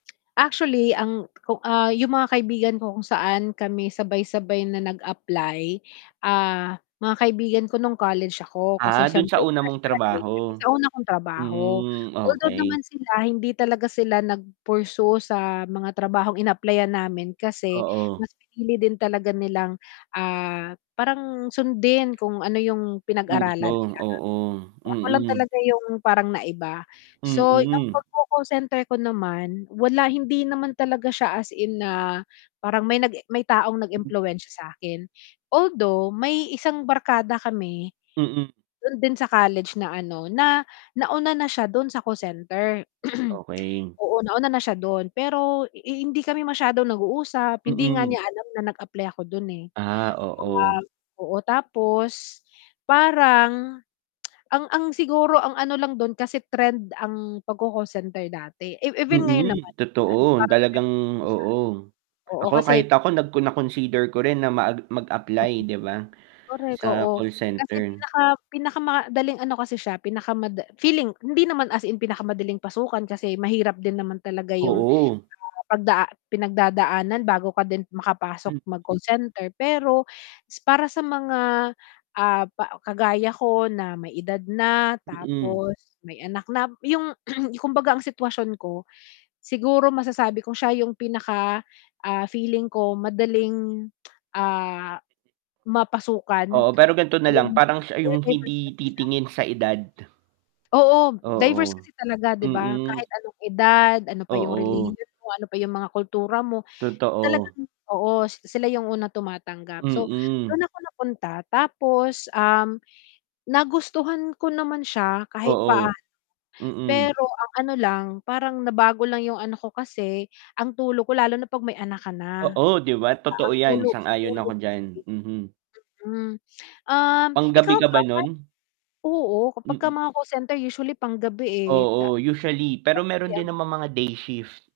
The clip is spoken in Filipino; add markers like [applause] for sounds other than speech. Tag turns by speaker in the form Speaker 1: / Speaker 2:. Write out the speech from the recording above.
Speaker 1: Actually, ang ku ah, yung mga kaibigan ko kung saan kami sabay-sabay na nag-apply, ah, mga kaibigan ko nung college ako kasi
Speaker 2: Ah, dun sa
Speaker 1: siyempre,
Speaker 2: una
Speaker 1: fresh
Speaker 2: mong
Speaker 1: graduate kami,
Speaker 2: trabaho?
Speaker 1: sa una kong trabaho.
Speaker 2: Mm,
Speaker 1: Although naman
Speaker 2: okey.
Speaker 1: sila hindi talaga sila nag-pursue sa mga trabahong inapplyan namin kasi
Speaker 2: Oo.
Speaker 1: mas pinili din talaga nilang, ah, parang sundin kung ano 'yung
Speaker 2: Kurso,
Speaker 1: pinag-aralan nila.
Speaker 2: oo.
Speaker 1: Ako lang
Speaker 2: Mm.
Speaker 1: talaga yung parang naiba. So, ang
Speaker 2: Mm.
Speaker 1: pagko-call center ko naman, wala, hindi naman talaga siya as in na parang may nag may taong nag-impluwensiya sa'kin. Although may isang barkada kami
Speaker 2: Mm.
Speaker 1: dun din sa college na ano, na nauna na siya dun sa call center. [clears throat]
Speaker 2: Okey.
Speaker 1: Oo, nauna na siya dun. Pero hindi kami masyadong nag-uusap. Hindi nga
Speaker 2: Mm.
Speaker 1: niya alam na nag-apply ako dun, eh.
Speaker 2: Ah, oo.
Speaker 1: Ah oo, tapos parang [tsk] ang ang siguro ang ano lang dun kasi trend ang pagco-call center dati e even ngayon
Speaker 2: Mm,
Speaker 1: naman.
Speaker 2: totoo.
Speaker 1: [unintelligible]
Speaker 2: Talagang oo.
Speaker 1: Oo,
Speaker 2: Ako
Speaker 1: kasi
Speaker 2: kahit ako nag na-consider ko rin na mag
Speaker 1: Mm.
Speaker 2: mag-apply 'di ba
Speaker 1: Correct,
Speaker 2: sa
Speaker 1: oo.
Speaker 2: call
Speaker 1: Kasi
Speaker 2: center?
Speaker 1: pinaka pinakamadaling ano kasi siya, pinakamada feeling hindi naman as in pinakamadaling pasukan kasi mahirap din naman talaga 'yung
Speaker 2: Oo.
Speaker 1: pagda pinagdadaanan bago ka din makapasok
Speaker 2: Mm.
Speaker 1: mag-call center, pero para sa mga, ah, pa kagaya ko na may edad na
Speaker 2: Mm.
Speaker 1: tapos may anak na, 'yung [clears throat] kumbaga ang sitwasyon ko siguro masasabi ko siya yung pinaka, ah, feeling ko madaling, [tsk] ah, mapasukan.
Speaker 2: Oo, pero gan'to na lang. Parang siya yung hindi
Speaker 1: [unintelligible]
Speaker 2: titingin sa edad.
Speaker 1: Oo, diverse
Speaker 2: Oo.
Speaker 1: kasi talaga, 'di ba?
Speaker 2: Mm.
Speaker 1: Kahit anong edad, ano pa 'yung
Speaker 2: Oo.
Speaker 1: relihiyon mo, ano pa 'yung mga kultura mo,
Speaker 2: Totoo.
Speaker 1: talagang oo, s sila yung unang tumatanggap. So,
Speaker 2: Mm.
Speaker 1: dun ako napunta tapos, um, nagustuhan ko naman siya kahit
Speaker 2: Oo.
Speaker 1: paano,
Speaker 2: Mm.
Speaker 1: pero ang ano lang, parang nabago lang 'yung anak ko kasi ang tulog ko lalo na pag may anak ka na. Ah,
Speaker 2: Oo, 'di ba,
Speaker 1: ah,
Speaker 2: totoo
Speaker 1: ang
Speaker 2: 'yan?
Speaker 1: tulog, sa
Speaker 2: Sang-ayon ako
Speaker 1: tulog
Speaker 2: diyan. Mhm.
Speaker 1: mm. Um,
Speaker 2: Panggabi
Speaker 1: ikaw
Speaker 2: ka ba
Speaker 1: ba [unintelligible]
Speaker 2: nun?
Speaker 1: Oo, kapag
Speaker 2: Mm.
Speaker 1: mga call center usually panggabi, eh, ta
Speaker 2: Oo, usually. Pero meron din
Speaker 1: [unintelligible]
Speaker 2: namang mga day shift.